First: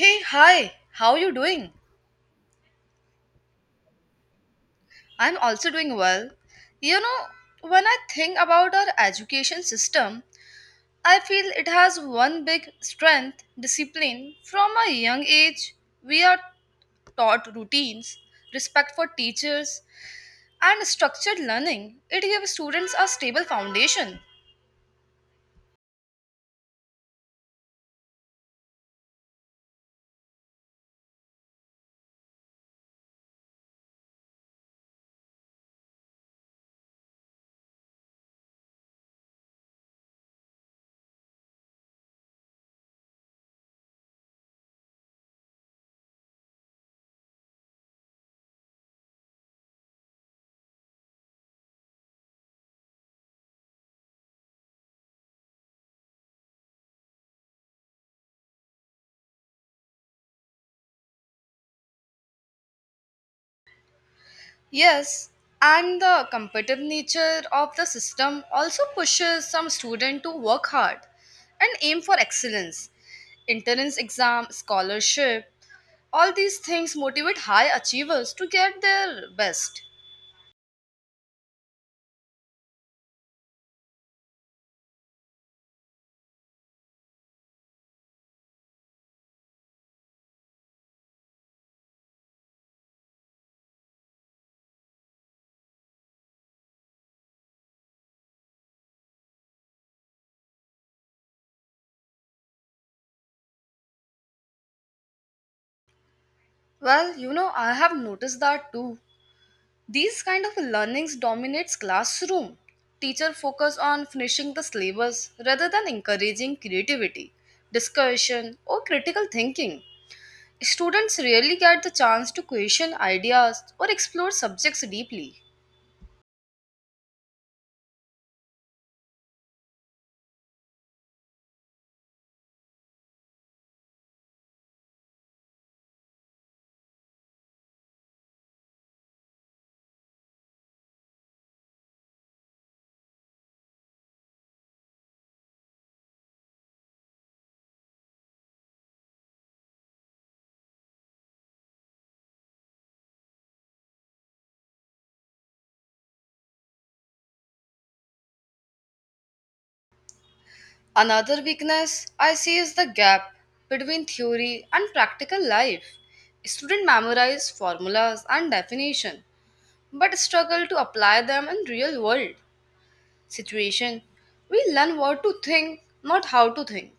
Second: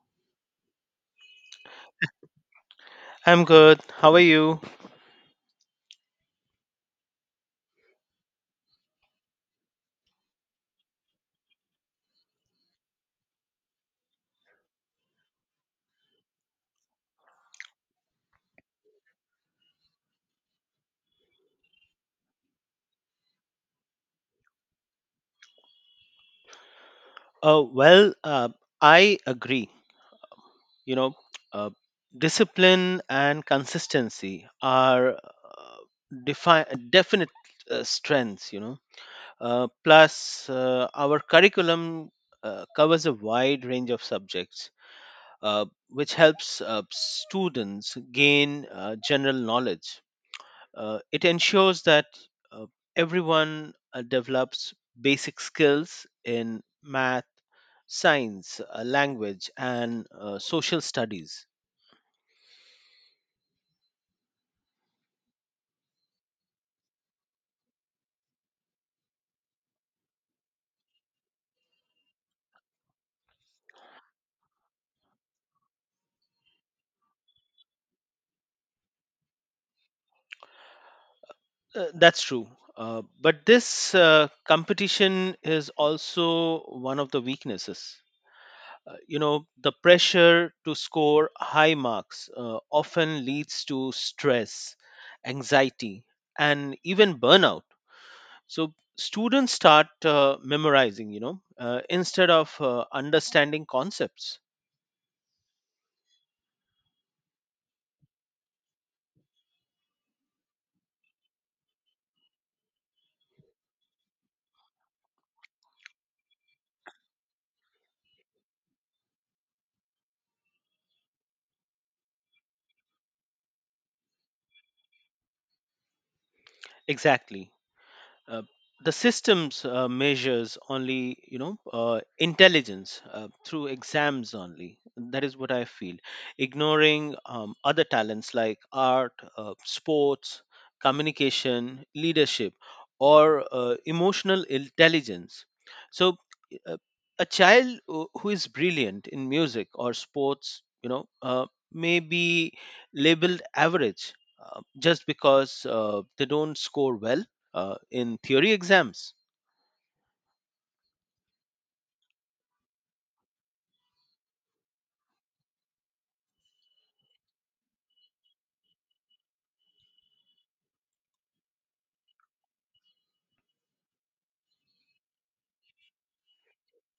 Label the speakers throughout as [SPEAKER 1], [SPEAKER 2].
[SPEAKER 1] Hey, hi, how you doing?
[SPEAKER 2] I'm good. How are you?
[SPEAKER 1] I'm also doing well. You know, when I think about our education system, I feel it has one big strength discipline. From a young age, we are taught routines, respect for teachers, and structured learning. It gives students a stable foundation.
[SPEAKER 2] Uh, well, uh, I agree. You know, uh, Discipline and consistency are definite strengths. Plus our curriculum covers a wide range of subjects, which helps students gain general knowledge. It ensures that uh, everyone develops basic skills in math, science, language, and social studies.
[SPEAKER 1] Yes, and the competitive nature of the system also pushes some students to work hard and aim for excellence. Entrance exam, scholarship, all these things motivate high achievers to get their best.
[SPEAKER 2] That's true. But this competition is also one of the weaknesses. You know, the pressure to score high marks often leads to stress, anxiety, and even burnout, so students start memorizing, you know, instead of understanding concepts
[SPEAKER 1] Well, you know, I have noticed that too. These kind of learnings dominates classroom. Teacher focus on finishing the syllabus rather than encouraging creativity, discussion or critical thinking. Students rarely get the chance to question ideas or explore subjects deeply.
[SPEAKER 2] exactly. uh, the systems measures only, you know, intelligence through exams only, that is what I feel, ignoring other talents like art, sports, communication, leadership, or emotional intelligence. So, uh, a child who is brilliant in music or sports, you know, may be labeled average, just because they don't score well in theory exams.
[SPEAKER 1] Another weakness I see is the gap between theory and practical life. Students memorize formulas and definition but struggle to apply them in real world situation. We learn what to think, not how to think.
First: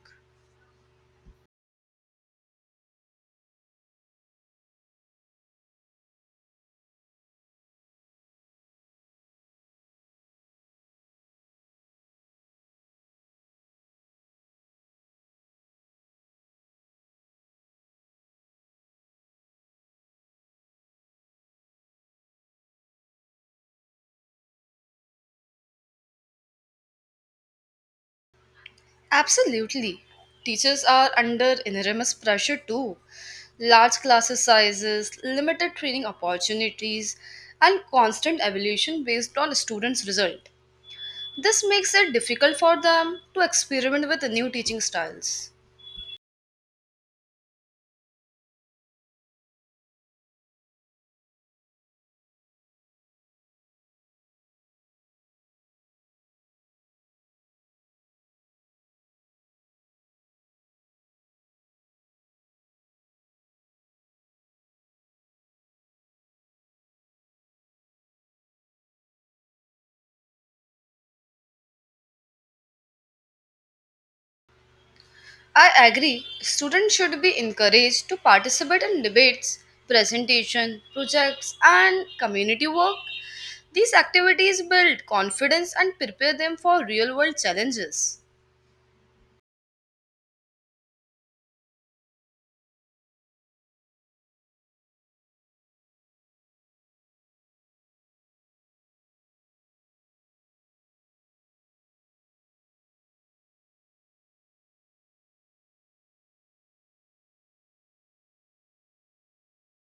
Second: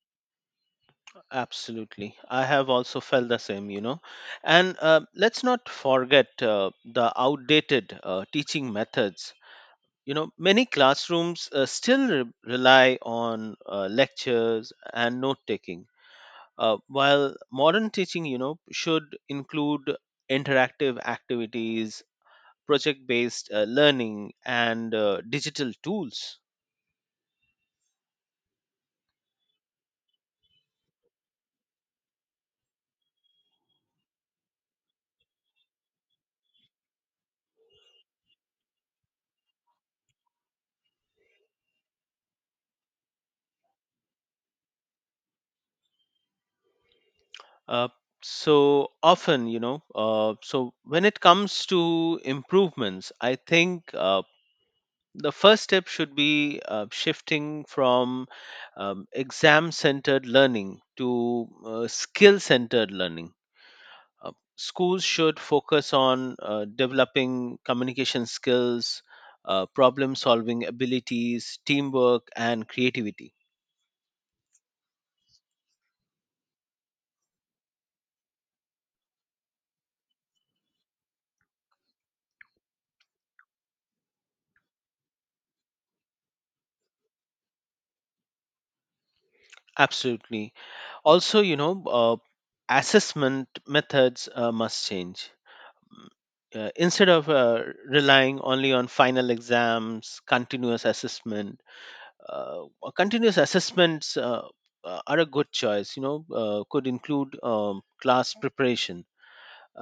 [SPEAKER 2] Absolutely, I have also felt the same, you know. And let's not forget the outdated teaching methods. You know, many classrooms still rely on lectures and note taking, while modern teaching, you know, should include interactive activities, project based learning, and digital tools.
[SPEAKER 1] Absolutely. Teachers are under enormous pressure too. Large classes sizes, limited training opportunities, and constant evaluation based on students' result. This makes it difficult for them to experiment with new teaching styles.
[SPEAKER 2] Uh, so when it comes to improvements, I think the first step should be shifting from exam centered learning to skill centered learning. Schools should focus on developing communication skills, problem solving abilities, teamwork, and creativity.
[SPEAKER 1] I agree, students should be encouraged to participate in debates, presentation, projects, and community work. These activities build confidence and prepare them for real world challenges.
[SPEAKER 2] Absolutely. Also, you know, uh, assessment methods must change. Mm, Instead of relying only on final exams, continuous assessments are a good choice, you know. Could include class preparation,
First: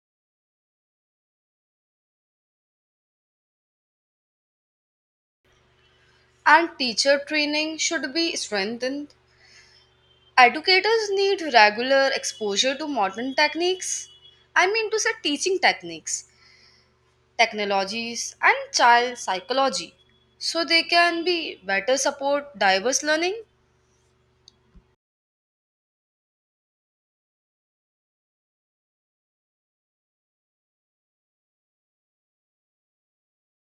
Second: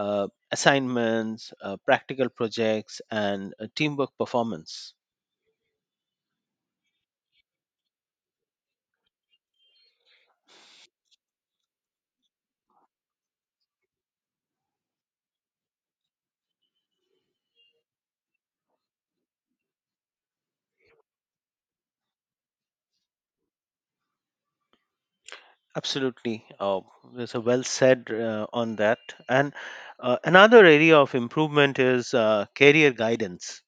[SPEAKER 2] uh, assignments, practical projects, and teamwork performance.
[SPEAKER 1] And teacher training should be strengthened. Educators need regular exposure to modern techniques. I mean, to say teaching techniques technologies, and child psychology so they can be better support diverse learning?
[SPEAKER 2] Absolutely. There's a well said on that. And another area of improvement is career guidance.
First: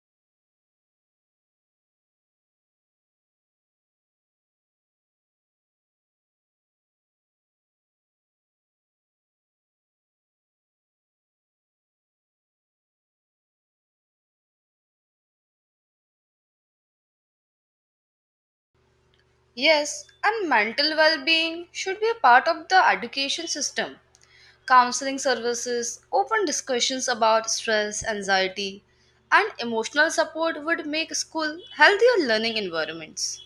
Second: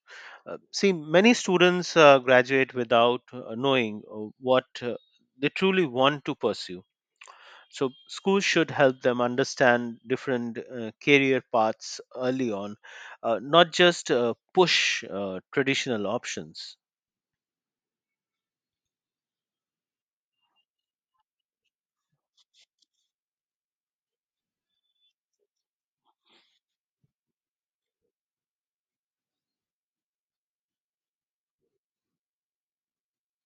[SPEAKER 2] See, many students graduate without knowing what they truly want to pursue. So, schools should help them understand different career paths early on, not just push traditional options.
[SPEAKER 1] Yes, and mental well being should be a part of the education system. Counseling services, open discussions about stress, anxiety, and emotional support would make school healthier learning environments.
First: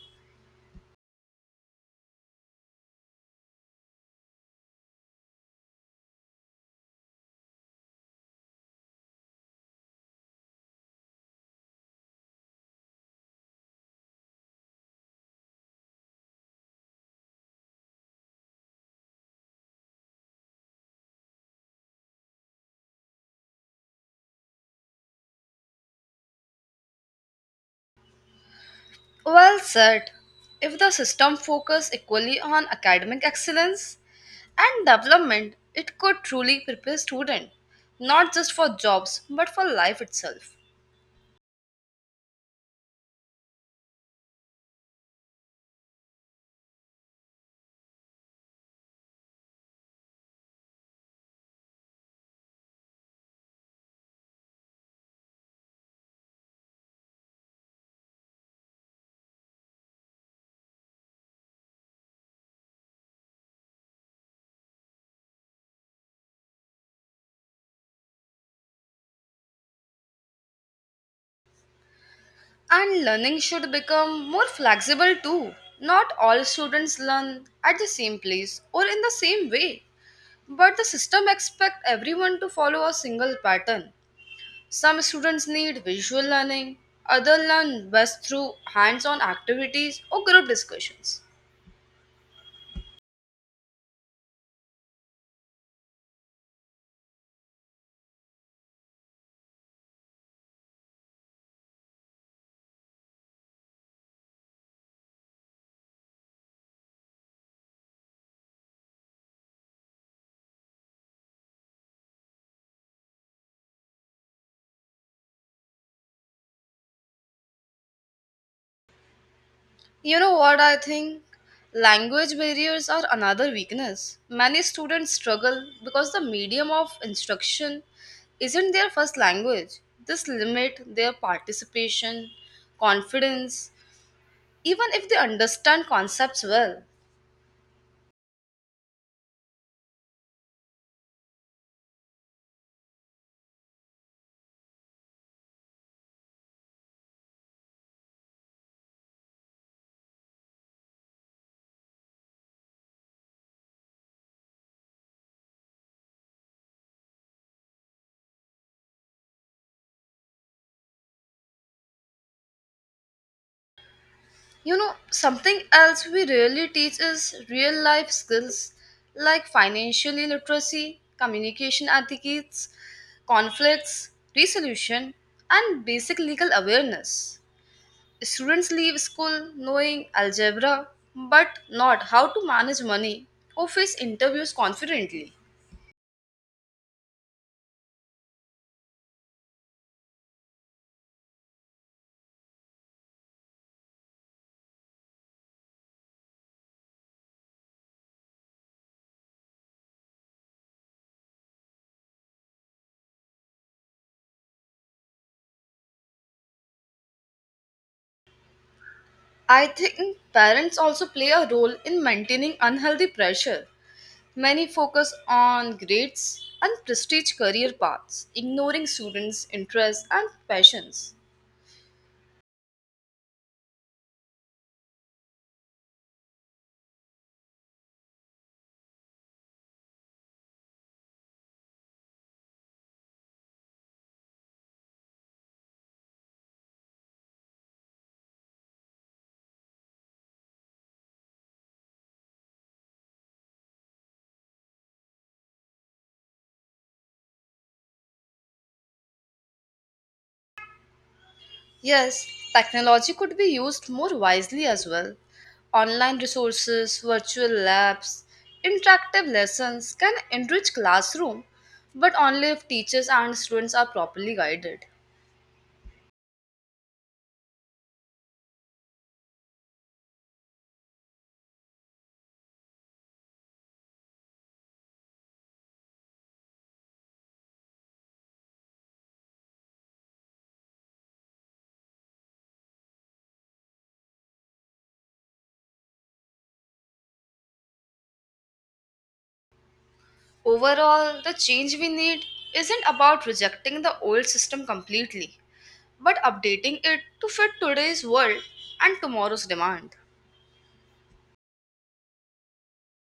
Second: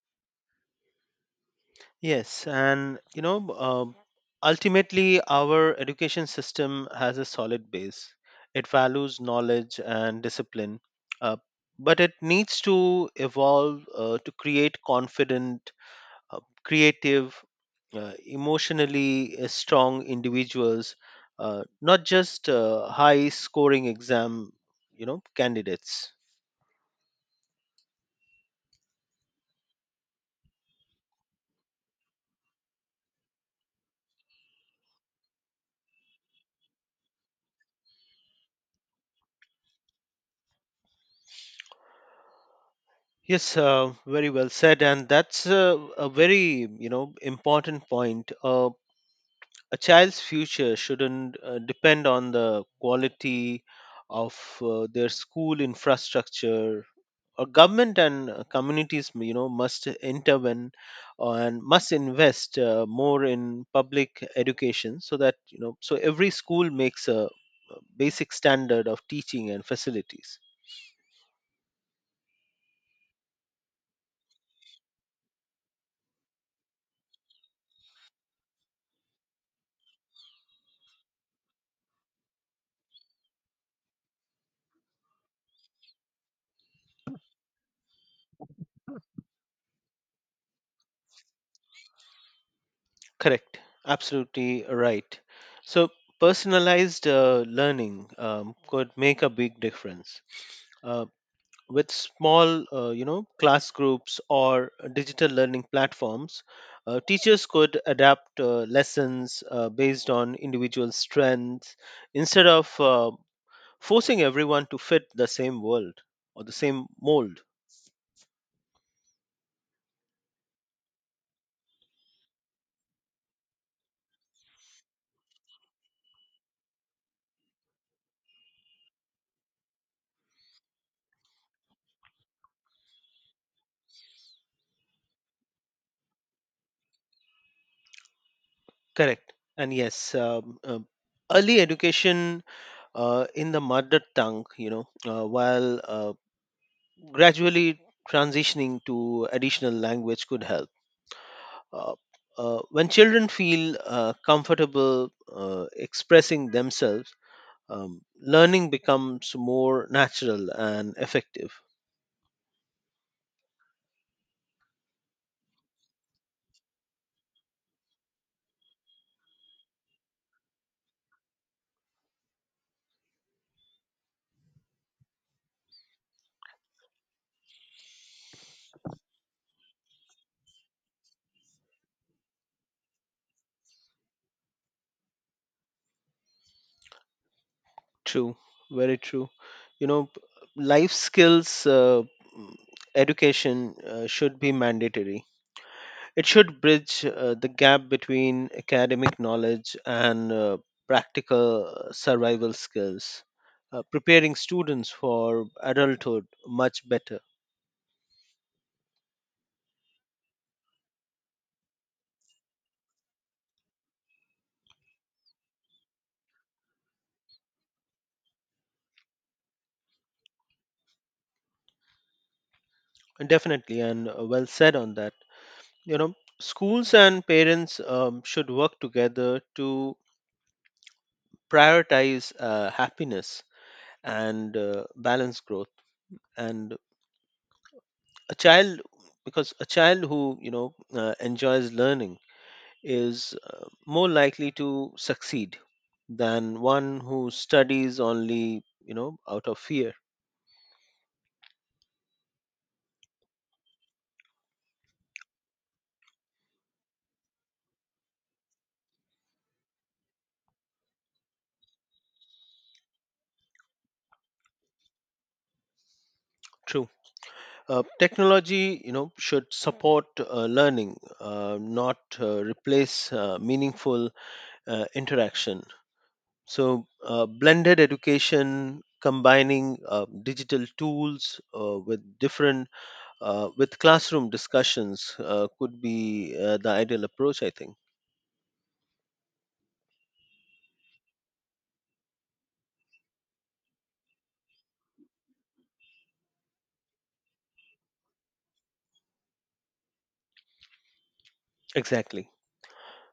[SPEAKER 2] Yes, and you know, ultimately, our education system has a solid base. It values knowledge and discipline, uh, but it needs to evolve to create confident, creative, emotionally strong individuals, not just high-scoring exam, you know, candidates.
[SPEAKER 1] Well said. If the system focus equally on academic excellence, and development, it could truly prepare students, not just for jobs, but for life itself.
[SPEAKER 2] Yes, very well said, and that's a very, you know, important point. A child's future shouldn't depend on the quality of their school infrastructure, or government and communities, you know, must intervene and must invest more in public education, so that, you know, so every school makes a basic standard of teaching and facilities.
[SPEAKER 1] And learning should become more flexible too. Not all students learn at the same place or in the same way, but the system expects everyone to follow a single pattern. Some students need visual learning, others learn best through hands on activities or group discussions.
[SPEAKER 2] Correct. Absolutely right. So, personalized learning could make a big difference. Uh, with small, you know, class groups or digital learning platforms, teachers could adapt lessons based on individual strengths, instead of forcing everyone to fit the same world, or the same mold.
[SPEAKER 1] You know what I think? Language barriers are another weakness. Many students struggle because the medium of instruction isn't their first language. This limits their participation, confidence, even if they understand concepts well.
[SPEAKER 2] Correct. And yes, early education in the mother tongue, you know, while gradually transitioning to additional language could help. Uh, when children feel comfortable expressing themselves, learning becomes more natural and effective.
[SPEAKER 1] You know, something else we rarely teach is real life skills like financial literacy, communication etiquettes, conflicts, resolution, and basic legal awareness. Students leave school knowing algebra, but not how to manage money or face interviews confidently.
[SPEAKER 2] True, very true. You know, life skills, mm, education should be mandatory. It should bridge the gap between academic knowledge and practical survival skills, preparing students for adulthood much better.
[SPEAKER 1] I think parents also play a role in maintaining unhealthy pressure. Many focus on grades and prestige career paths, ignoring students' interests and passions.
[SPEAKER 2] Definitely, and well said on that. You know, schools and parents should work together to prioritize happiness and balance growth. And a child, because a child who, you know, enjoys learning is more likely to succeed than one who studies only, you know, out of fear.
[SPEAKER 1] Yes, technology could be used more wisely as well. Online resources, virtual labs, interactive lessons can enrich classroom, but only if teachers and students are properly guided.
[SPEAKER 2] True. Technology, you know, should support learning, not replace meaningful interaction. So, blended education combining digital tools with different, with classroom discussions could be the ideal approach, I think.
[SPEAKER 1] Overall, the change we need isn't about rejecting the old system completely, but updating it to fit today's world and tomorrow's demand.
[SPEAKER 2] Exactly.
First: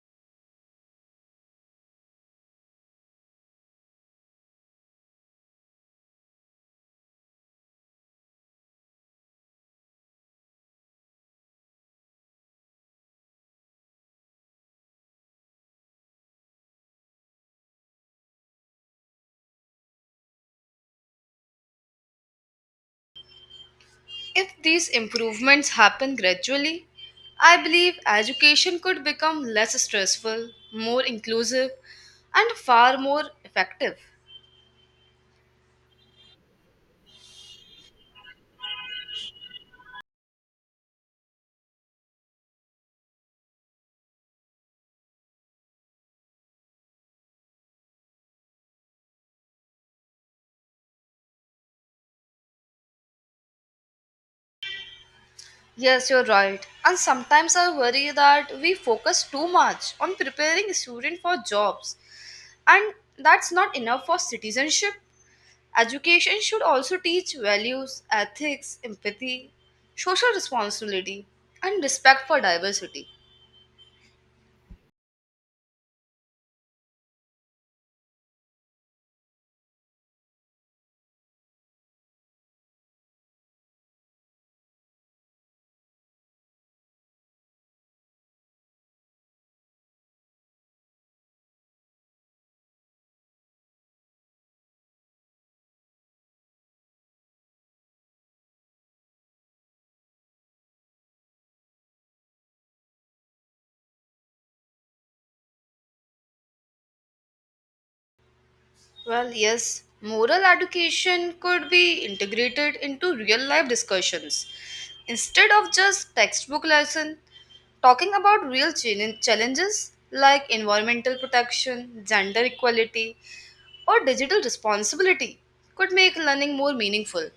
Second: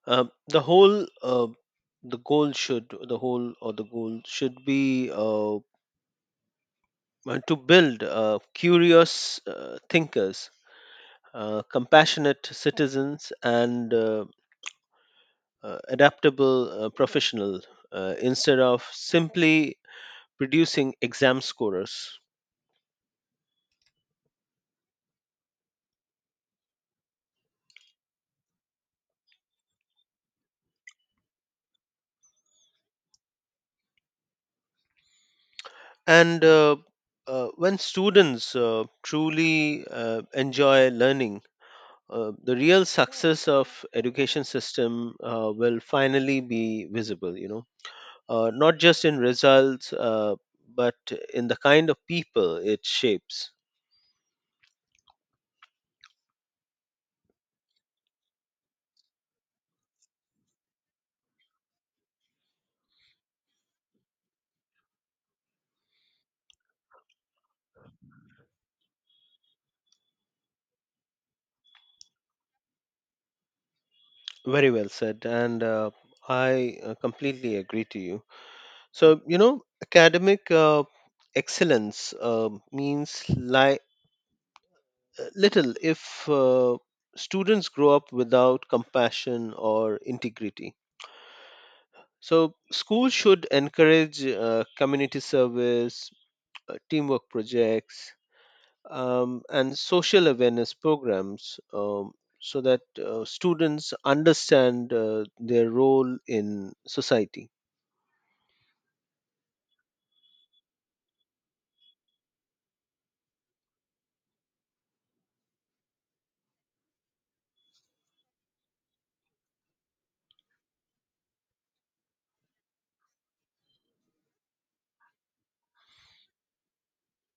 [SPEAKER 2] The whole the goal should the whole or the goal should be to build curious thinkers, compassionate citizens, and adaptable professional, instead of simply producing exam scorers.
[SPEAKER 1] If these improvements happen gradually, I believe education could become less stressful, more inclusive, and far more effective.
[SPEAKER 2] And when students truly enjoy learning, the real success of education system will finally be visible. You know, not just in results, but in the kind of people it shapes.
[SPEAKER 1] Yes, you're right. And sometimes I worry that we focus too much on preparing students for jobs, and that's not enough for citizenship. Education should also teach values, ethics, empathy, social responsibility, and respect for diversity.
[SPEAKER 2] Very well said, and I completely agree to you. So, you know, academic excellence little if students grow up without compassion or integrity. So, schools should encourage community service, teamwork projects, and social awareness programs, so that students understand their role in society.
[SPEAKER 1] Well, yes, moral education could be integrated into real life discussions. Instead of just textbook lesson, talking about real challenges like environmental protection, gender equality, or digital responsibility could make learning more meaningful.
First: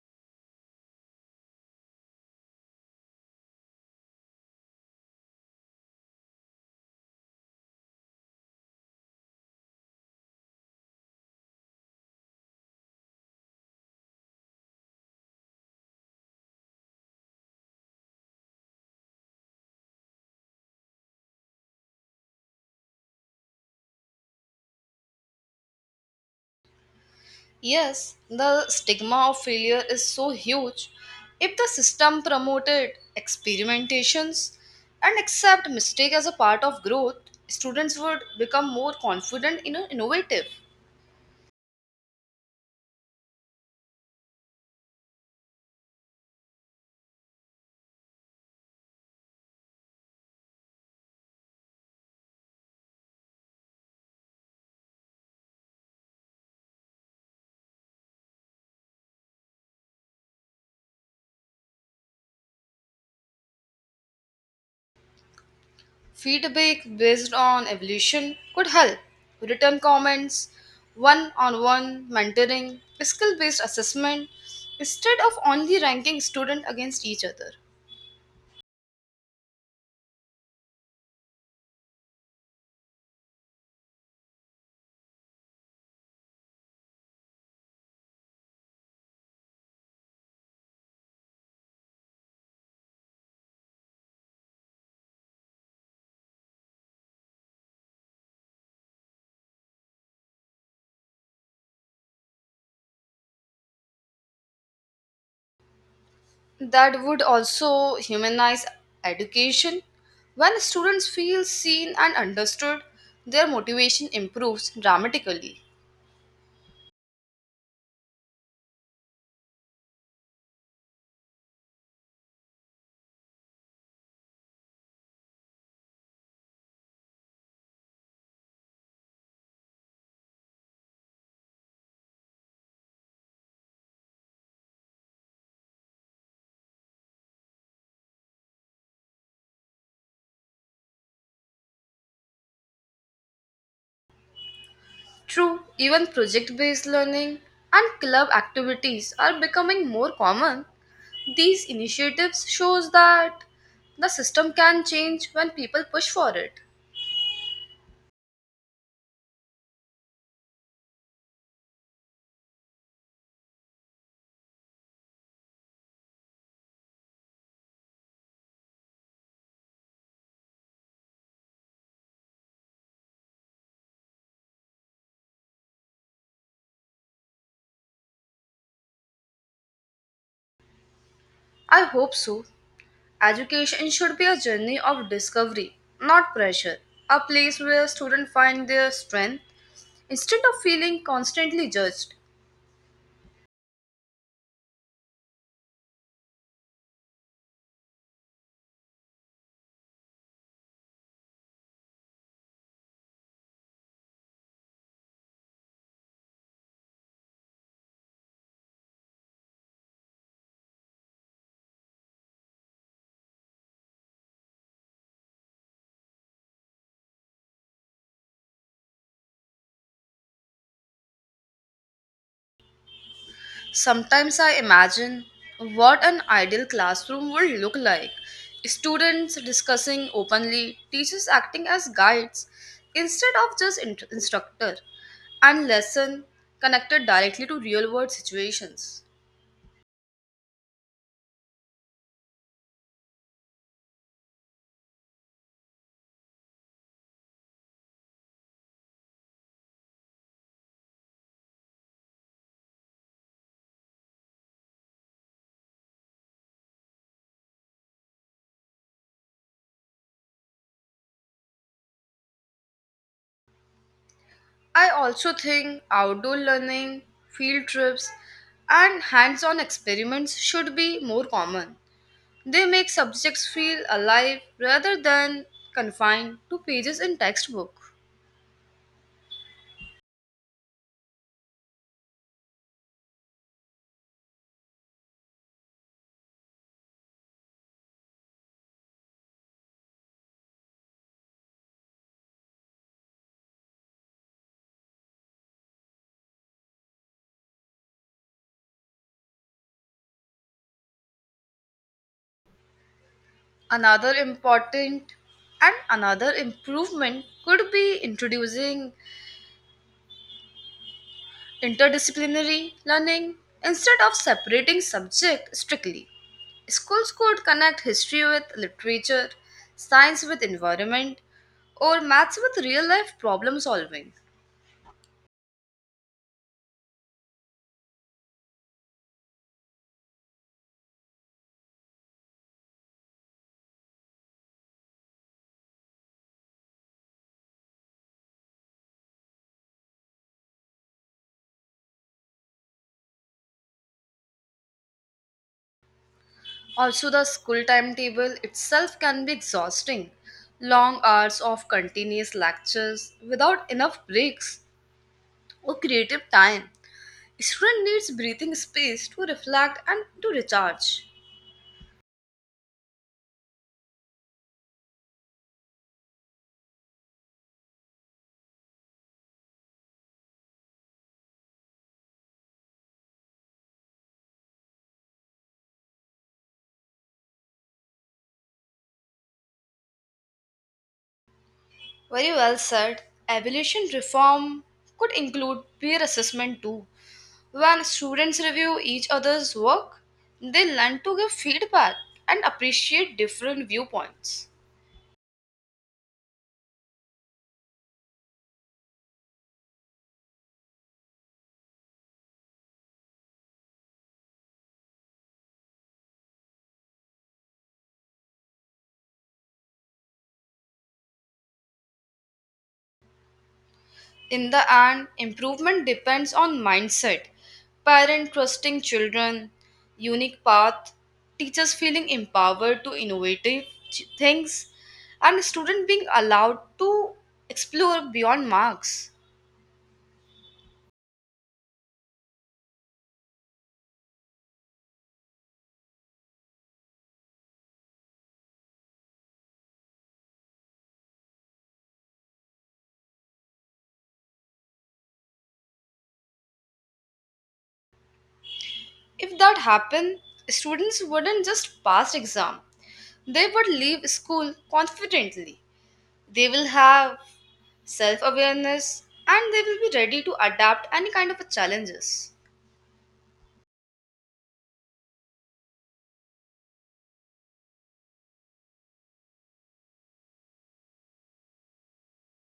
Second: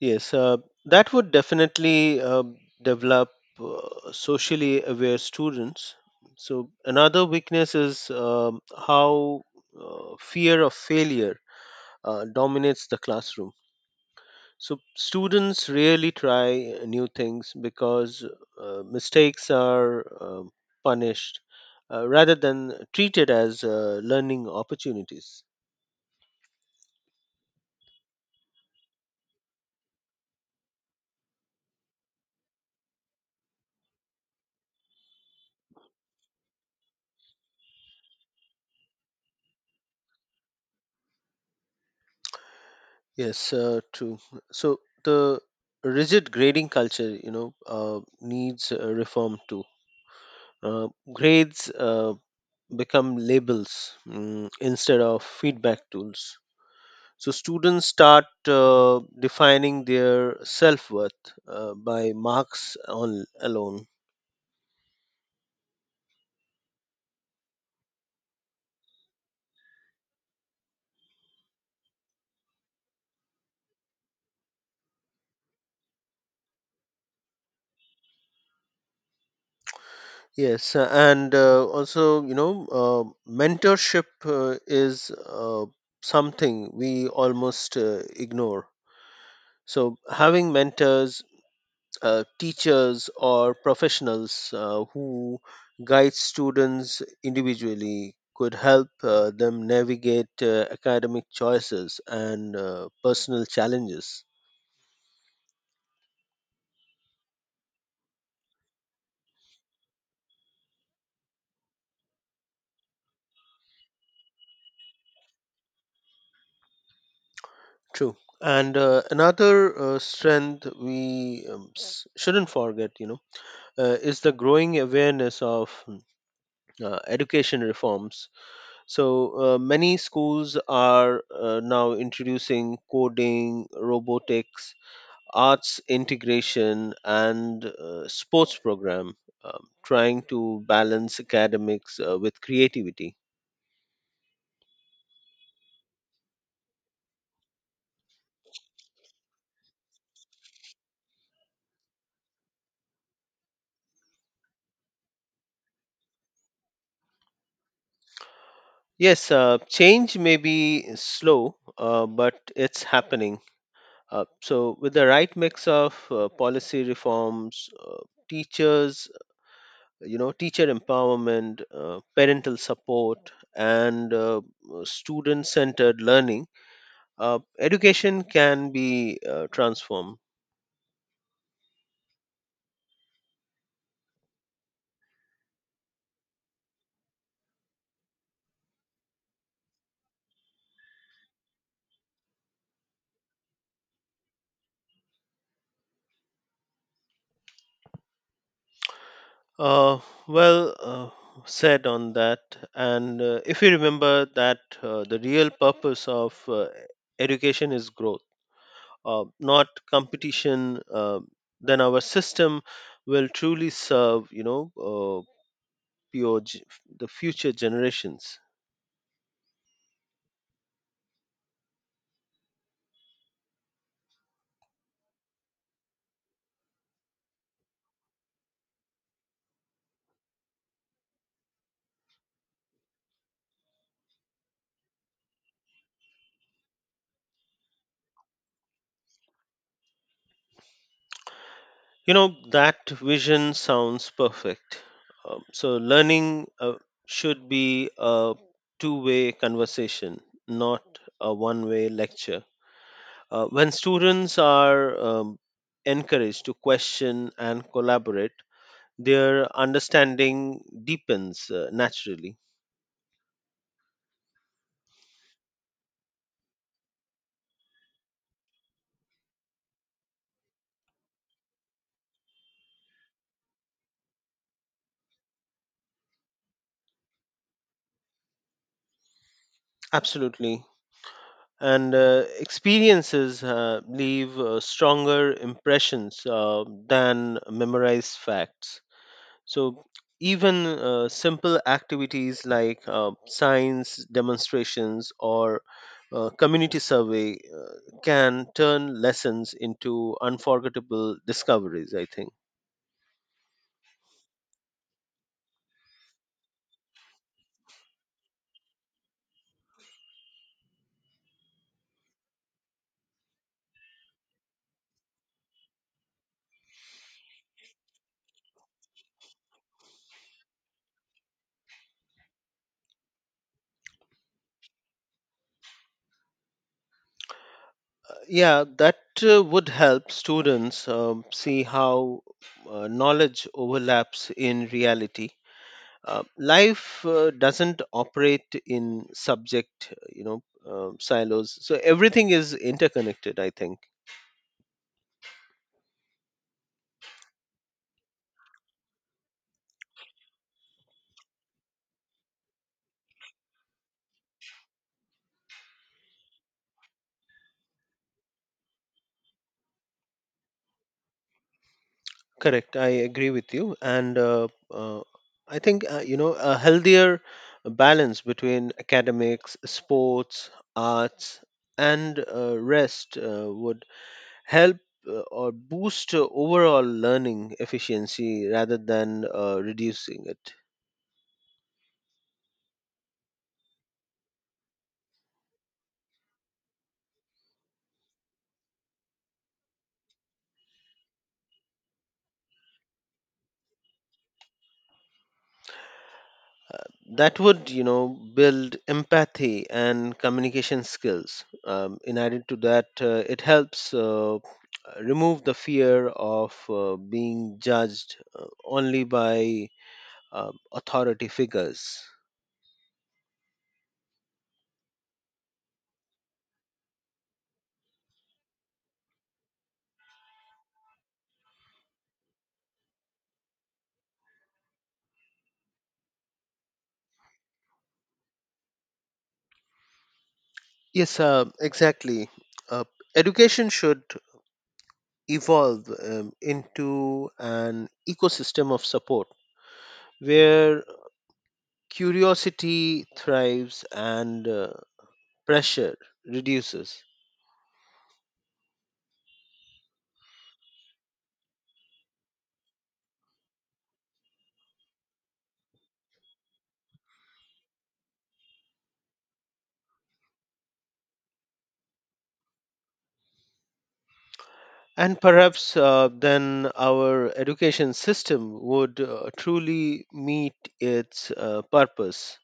[SPEAKER 2] Yes, that would definitely develop socially aware students. So, another weakness is how fear of failure dominates the classroom. So, students rarely try new things because mistakes are punished, rather than treated as learning opportunities.
[SPEAKER 1] Yes, the stigma of failure is so huge. If the system promoted experimentations and accept mistake as a part of growth, students would become more confident and innovative.
[SPEAKER 2] Yes, true. So, the rigid grading culture, you know, needs reform too. Grades become labels, instead of feedback tools. So students start defining their self-worth by marks on alone.
[SPEAKER 1] Feedback based on evolution could help. Written comments, one-on-one mentoring, skill-based assessment, instead of only ranking students against each other.
[SPEAKER 2] Yes, and also, you know, mentorship is something we almost ignore. So, having mentors, teachers or professionals who guide students individually could help them navigate academic choices and personal challenges.
[SPEAKER 1] That would also humanize education. When students feel seen and understood, their motivation improves dramatically.
[SPEAKER 2] True. And another strength we, shouldn't forget, you know, is the growing awareness of education reforms. So, many schools are now introducing coding, robotics, arts integration and sports program, trying to balance academics with creativity.
[SPEAKER 1] True, even project based learning and club activities are becoming more common. These initiatives shows that the system can change when people push for it.
[SPEAKER 2] Yes, change may be slow, but it's happening. So, with the right mix of policy reforms, teachers, you know, teacher empowerment, parental support, and student centered learning, education can be transformed.
[SPEAKER 1] I hope so. Education should be a journey of discovery, not pressure. A place where students find their strength instead of feeling constantly judged.
[SPEAKER 2] Uh, well said on that. And if you remember that the real purpose of education is growth, not competition, then our system will truly serve, you know, pure g- the future generations.
[SPEAKER 1] Sometimes I imagine what an ideal classroom would look like. Students discussing openly, teachers acting as guides instead of just instructor, and lesson connected directly to real world situations.
[SPEAKER 2] You know, that vision sounds perfect. So, learning should be a two-way conversation, not a one way lecture. When students are encouraged to question and collaborate, their understanding deepens naturally.
[SPEAKER 1] I also think outdoor learning, field trips, and hands on experiments should be more common. They make subjects feel alive rather than confined to pages in textbook.
[SPEAKER 2] Absolutely. And experiences leave stronger impressions than memorized facts. So, even simple activities like science demonstrations or community survey can turn lessons into unforgettable discoveries, I think.
[SPEAKER 1] Another important and another improvement could be introducing interdisciplinary learning instead of separating subject strictly. Schools could connect history with literature, science with environment, or maths with real life problem solving.
[SPEAKER 2] Yeah, that would help students see how knowledge overlaps in reality. Life doesn't operate in subject, you know, silos. So everything is interconnected, I think.
[SPEAKER 1] Also, the school timetable itself can be exhausting. Long hours of continuous lectures without enough breaks or creative time. A student needs breathing space to reflect and to recharge.
[SPEAKER 2] Correct. I agree with you. And I think, you know, a healthier balance between academics, sports, arts, and rest would help, or boost overall learning efficiency rather than reducing it.
[SPEAKER 1] Very well said. Evaluation reform could include peer assessment too. When students review each other's work, they learn to give feedback and appreciate different viewpoints.
[SPEAKER 2] That would, you know, build empathy and communication skills. In addition to that, it helps remove the fear of being judged only by uh, authority figures.
[SPEAKER 1] In the end, improvement depends on mindset, parent trusting children, unique path, teachers feeling empowered to innovative things, and student being allowed to explore beyond marks.
[SPEAKER 2] Yes, exactly. uh, Education should evolve into an ecosystem of support where curiosity thrives and pressure reduces.
[SPEAKER 1] If that happened, students wouldn't just pass exam. They would leave school confidently. They will have self-awareness and they will be ready to adapt any kind of a challenges.
[SPEAKER 2] And perhaps then our education system would truly meet its purpose,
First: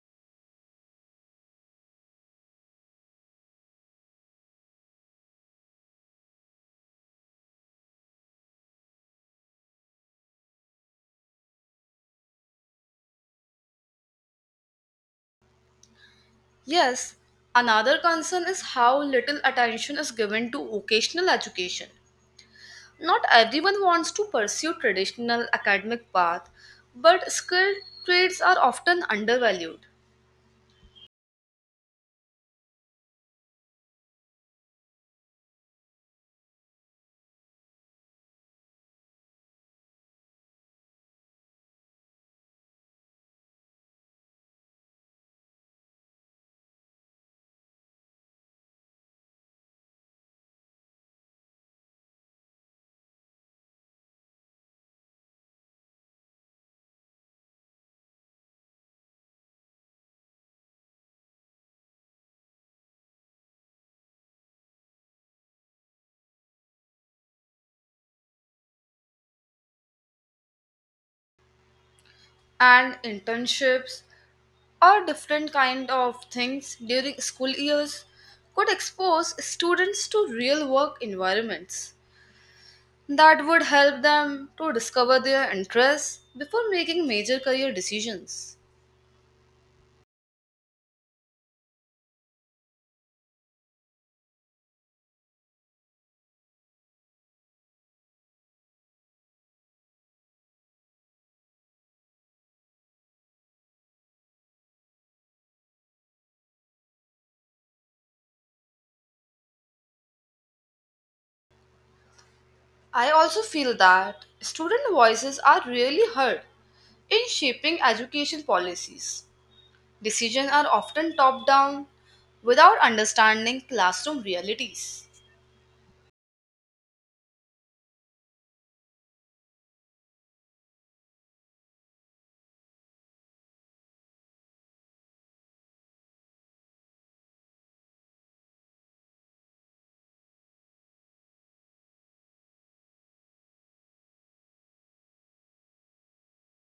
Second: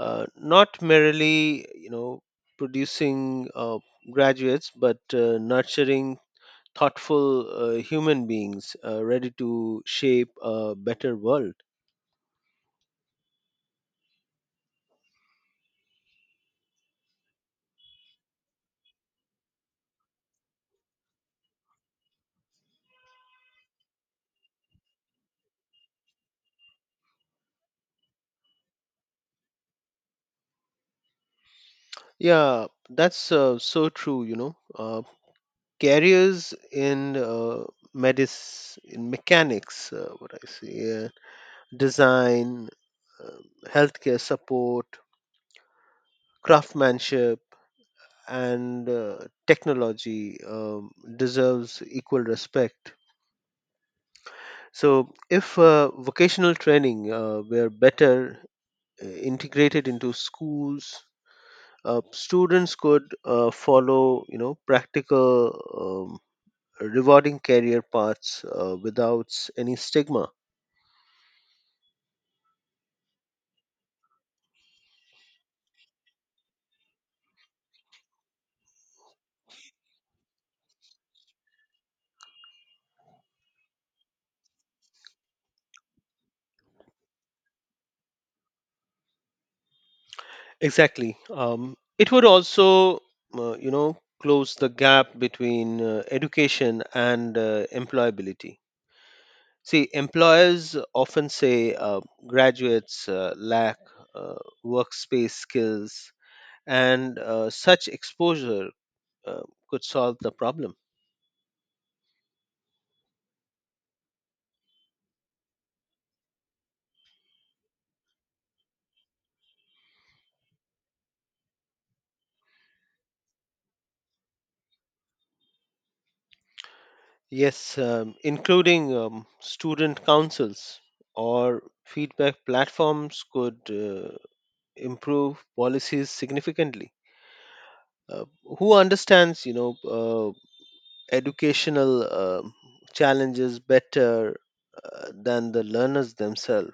[SPEAKER 2] not merely, you know, producing graduates, but nurturing thoughtful human beings ready to shape a better world.
[SPEAKER 1] Yes, another concern is how little attention is given to vocational education. Not everyone wants to pursue traditional academic path, but skilled trades are often undervalued.
[SPEAKER 2] Yeah, that's so true, you know. Careers in medicine, in mechanics, what I say, design, healthcare support, craftsmanship, and technology deserves equal respect. So, if vocational training were better integrated into schools, students could follow, you know, practical, rewarding career paths without any stigma.
[SPEAKER 1] And internships or different kind of things during school years could expose students to real work environments that would help them to discover their interests before making major career decisions.
[SPEAKER 2] Exactly. It would also, you know, close the gap between education and employability. See, employers often say graduates lack uh, workspace skills, and such exposure uh, could solve the problem.
[SPEAKER 1] I also feel that student voices are rarely heard in shaping education policies. Decisions are often top down without understanding classroom realities.
[SPEAKER 2] Yes, including student councils or feedback platforms could improve policies significantly. uh, who understands, you know, educational challenges better than the learners themselves?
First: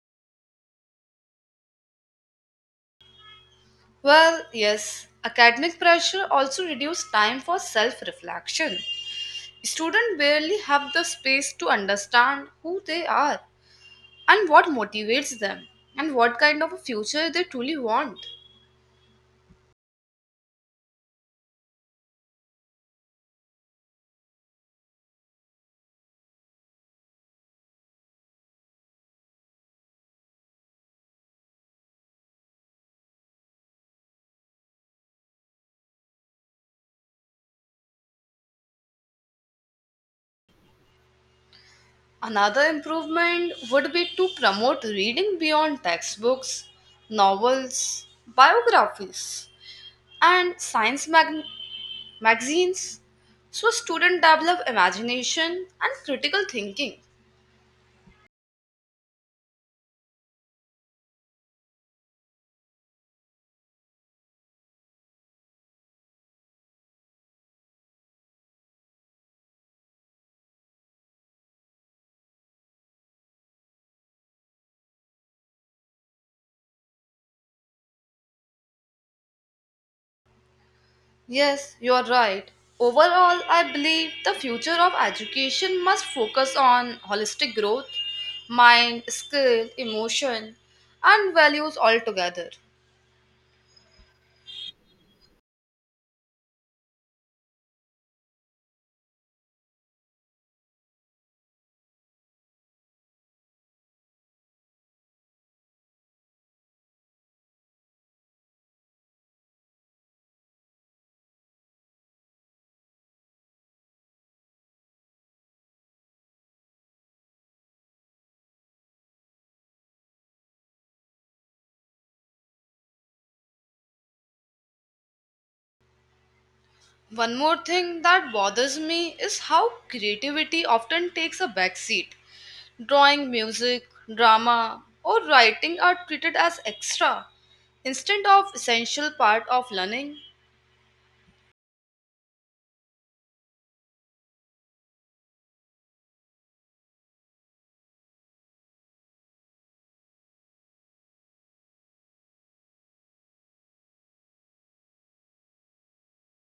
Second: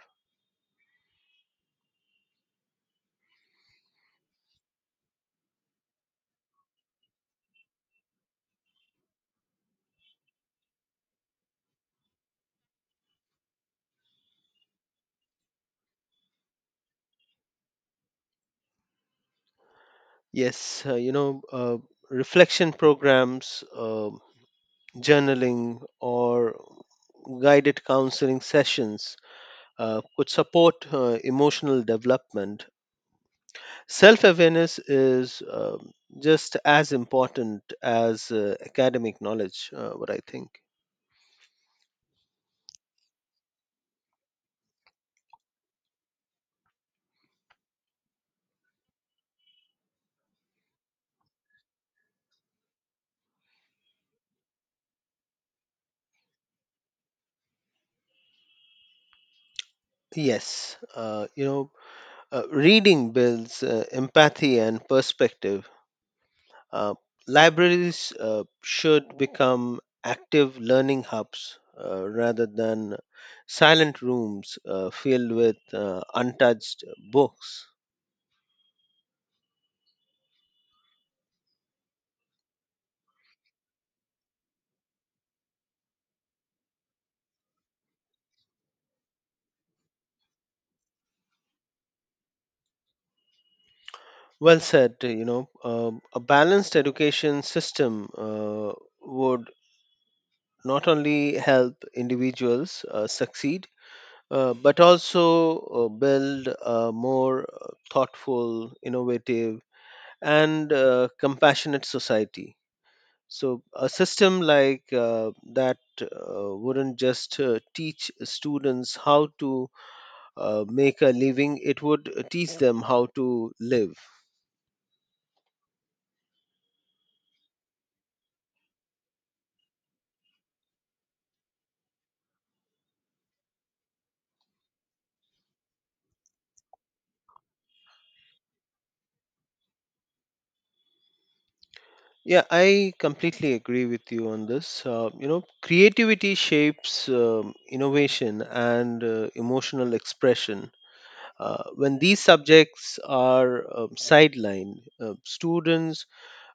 [SPEAKER 1] Well, yes, academic pressure also reduces time for self reflection. Students barely have the space to understand who they are and what motivates them and what kind of a future they truly want.
[SPEAKER 2] Yes, you know, reflection programs, journaling or guided counseling sessions could support emotional development. Self awareness is just as important as academic knowledge, what I think.
[SPEAKER 1] Another improvement would be to promote reading beyond textbooks, novels, biographies, and science magazines so students develop imagination and critical thinking.
[SPEAKER 2] Yes, reading builds empathy and perspective. Uh, Libraries should become active learning hubs rather than silent rooms filled with untouched books.
[SPEAKER 1] Yes, you are right. Overall, I believe the future of education must focus on holistic growth, mind, skill, emotion, and values altogether.
[SPEAKER 2] Well said, you know, a balanced education system would not only help individuals succeed, but also build a more thoughtful, innovative, and compassionate society. So, a system like that wouldn't just teach students how to make a living, it would teach them how to live.
[SPEAKER 1] One more thing that bothers me is how creativity often takes a backseat. Drawing, music, drama, or writing are treated as extra instead of essential part of learning.
[SPEAKER 2] Yeah, I completely agree with you on this. You know, creativity shapes innovation and emotional expression. When these subjects are sidelined, students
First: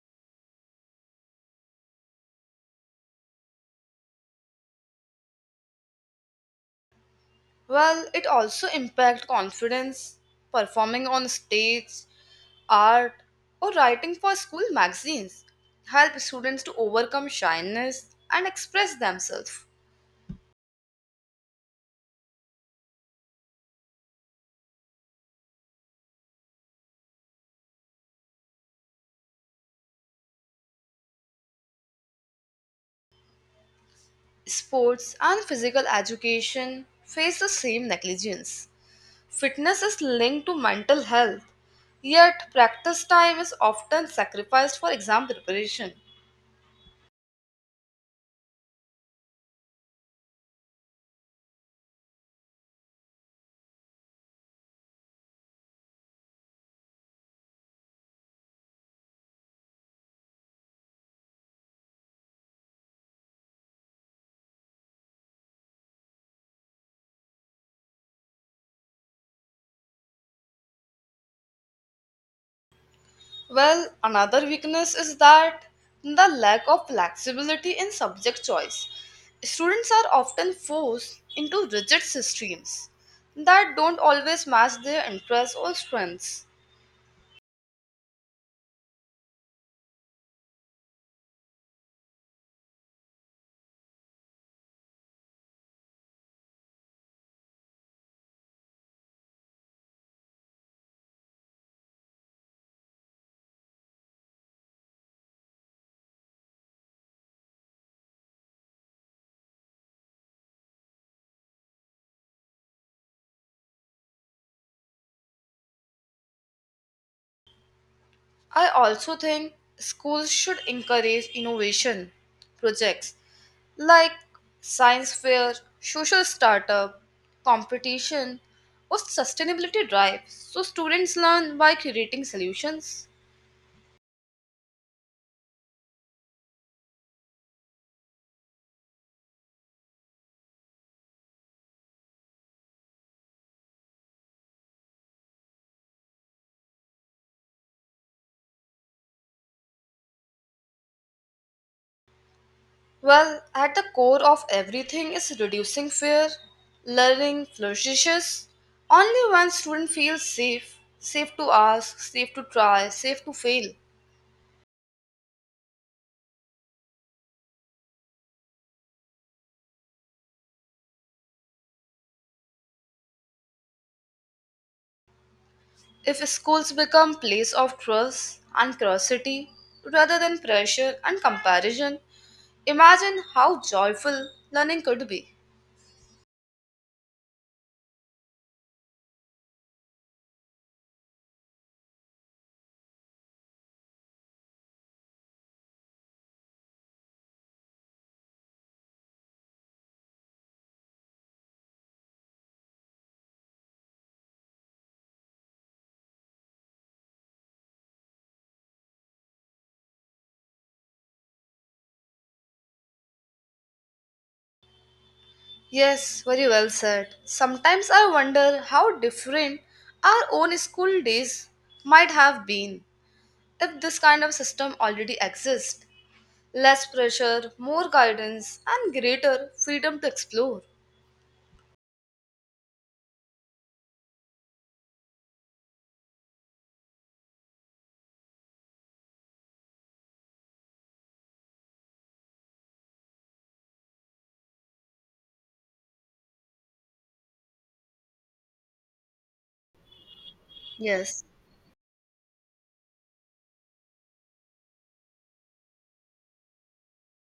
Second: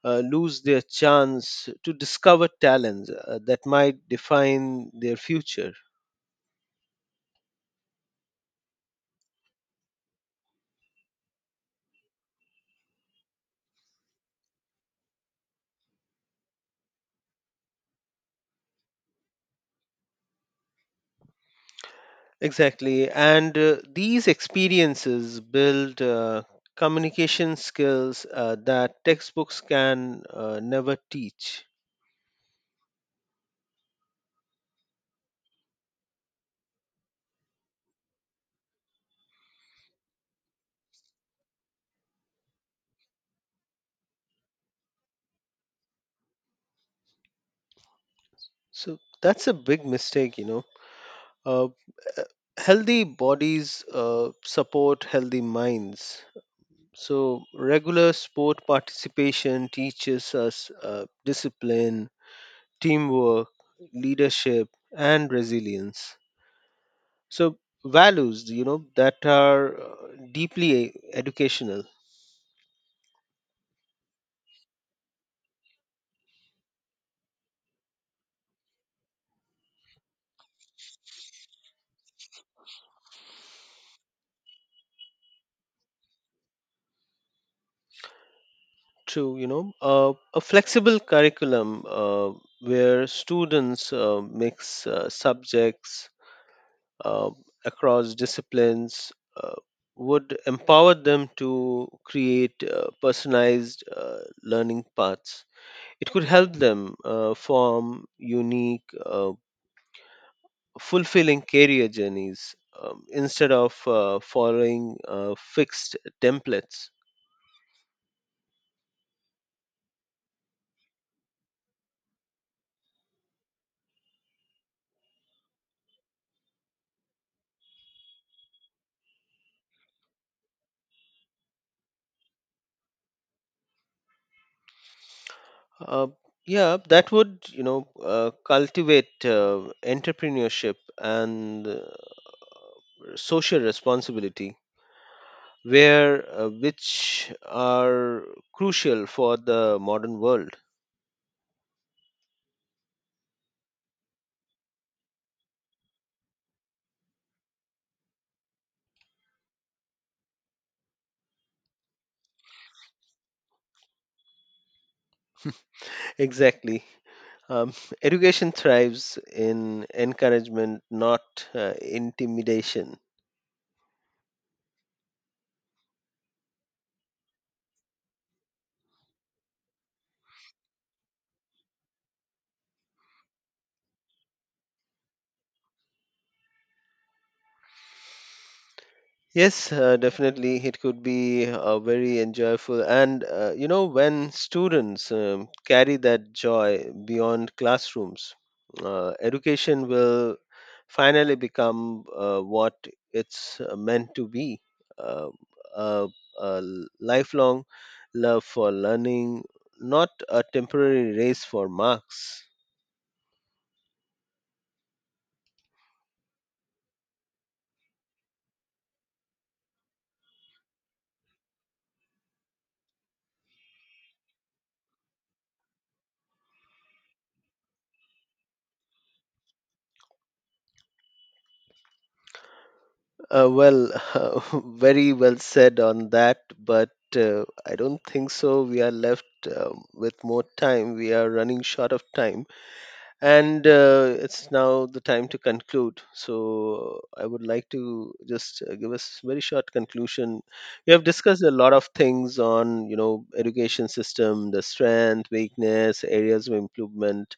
[SPEAKER 2] lose their chance to discover talents that might define their future.
[SPEAKER 1] Well, it also impacts confidence, performing on stage, art, or writing for school magazines. Help students to overcome shyness and express themselves.
[SPEAKER 2] Exactly. And these experiences build communication skills that textbooks can never teach.
[SPEAKER 1] Sports and physical education face the same negligence. Fitness is linked to mental health, yet practice time is often sacrificed for exam preparation.
[SPEAKER 2] So that's a big mistake, you know. Uh, uh, Healthy bodies support healthy minds. So, regular sport participation teaches us discipline, teamwork, leadership, and resilience. So values, you know, that are deeply educational.
[SPEAKER 1] Well, another weakness is that the lack of flexibility in subject choice. Students are often forced into rigid systems that don't always match their interests or strengths.
[SPEAKER 2] True, you know, a flexible curriculum where students mix subjects uh, across disciplines would empower them to create personalized learning paths. It could help them form unique fulfilling career journeys, instead of following fixed templates.
[SPEAKER 1] I also think schools should encourage innovation projects like science fair, social startup, competition, or sustainability drive. So students learn by creating solutions.
[SPEAKER 2] Uh, yeah, that would, you know, cultivate entrepreneurship and social responsibility, where which are crucial for the modern world.
[SPEAKER 1] Well, at the core of everything is reducing fear. Learning flourishes only when student feels safe, safe to ask, safe to try, safe to fail.
[SPEAKER 2] Exactly. Um, Education thrives in encouragement, not intimidation.
[SPEAKER 1] If schools become place of trust and curiosity rather than pressure and comparison, imagine how joyful learning could be.
[SPEAKER 2] Yes, definitely. It could be very enjoyable. And, you know, when students carry that joy beyond classrooms, education will finally become what it's meant to be, uh, a, a lifelong love for learning, not a temporary race for marks.
[SPEAKER 1] Yes, very well said. Sometimes I wonder how different our own school days might have been if this kind of system already exists. Less pressure, more guidance, and greater freedom to explore.
[SPEAKER 2] Well, very well said on that, but I don't think so. We are left with more time. We are running short of time, and it's now the time to conclude. So I would like to just give us very short conclusion. We have
[SPEAKER 1] Yes.
[SPEAKER 2] discussed a lot of things on, you know, education system, the strength, weakness, areas of improvement,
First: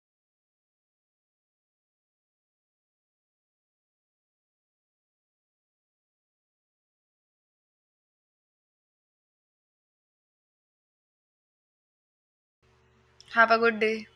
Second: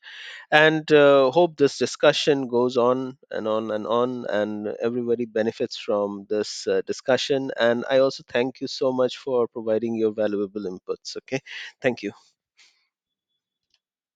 [SPEAKER 2] and hope this discussion goes on and on and on, and everybody benefits from this discussion. And I also thank you so much for providing your valuable inputs. Okay, thank you.
[SPEAKER 1] Have a good day.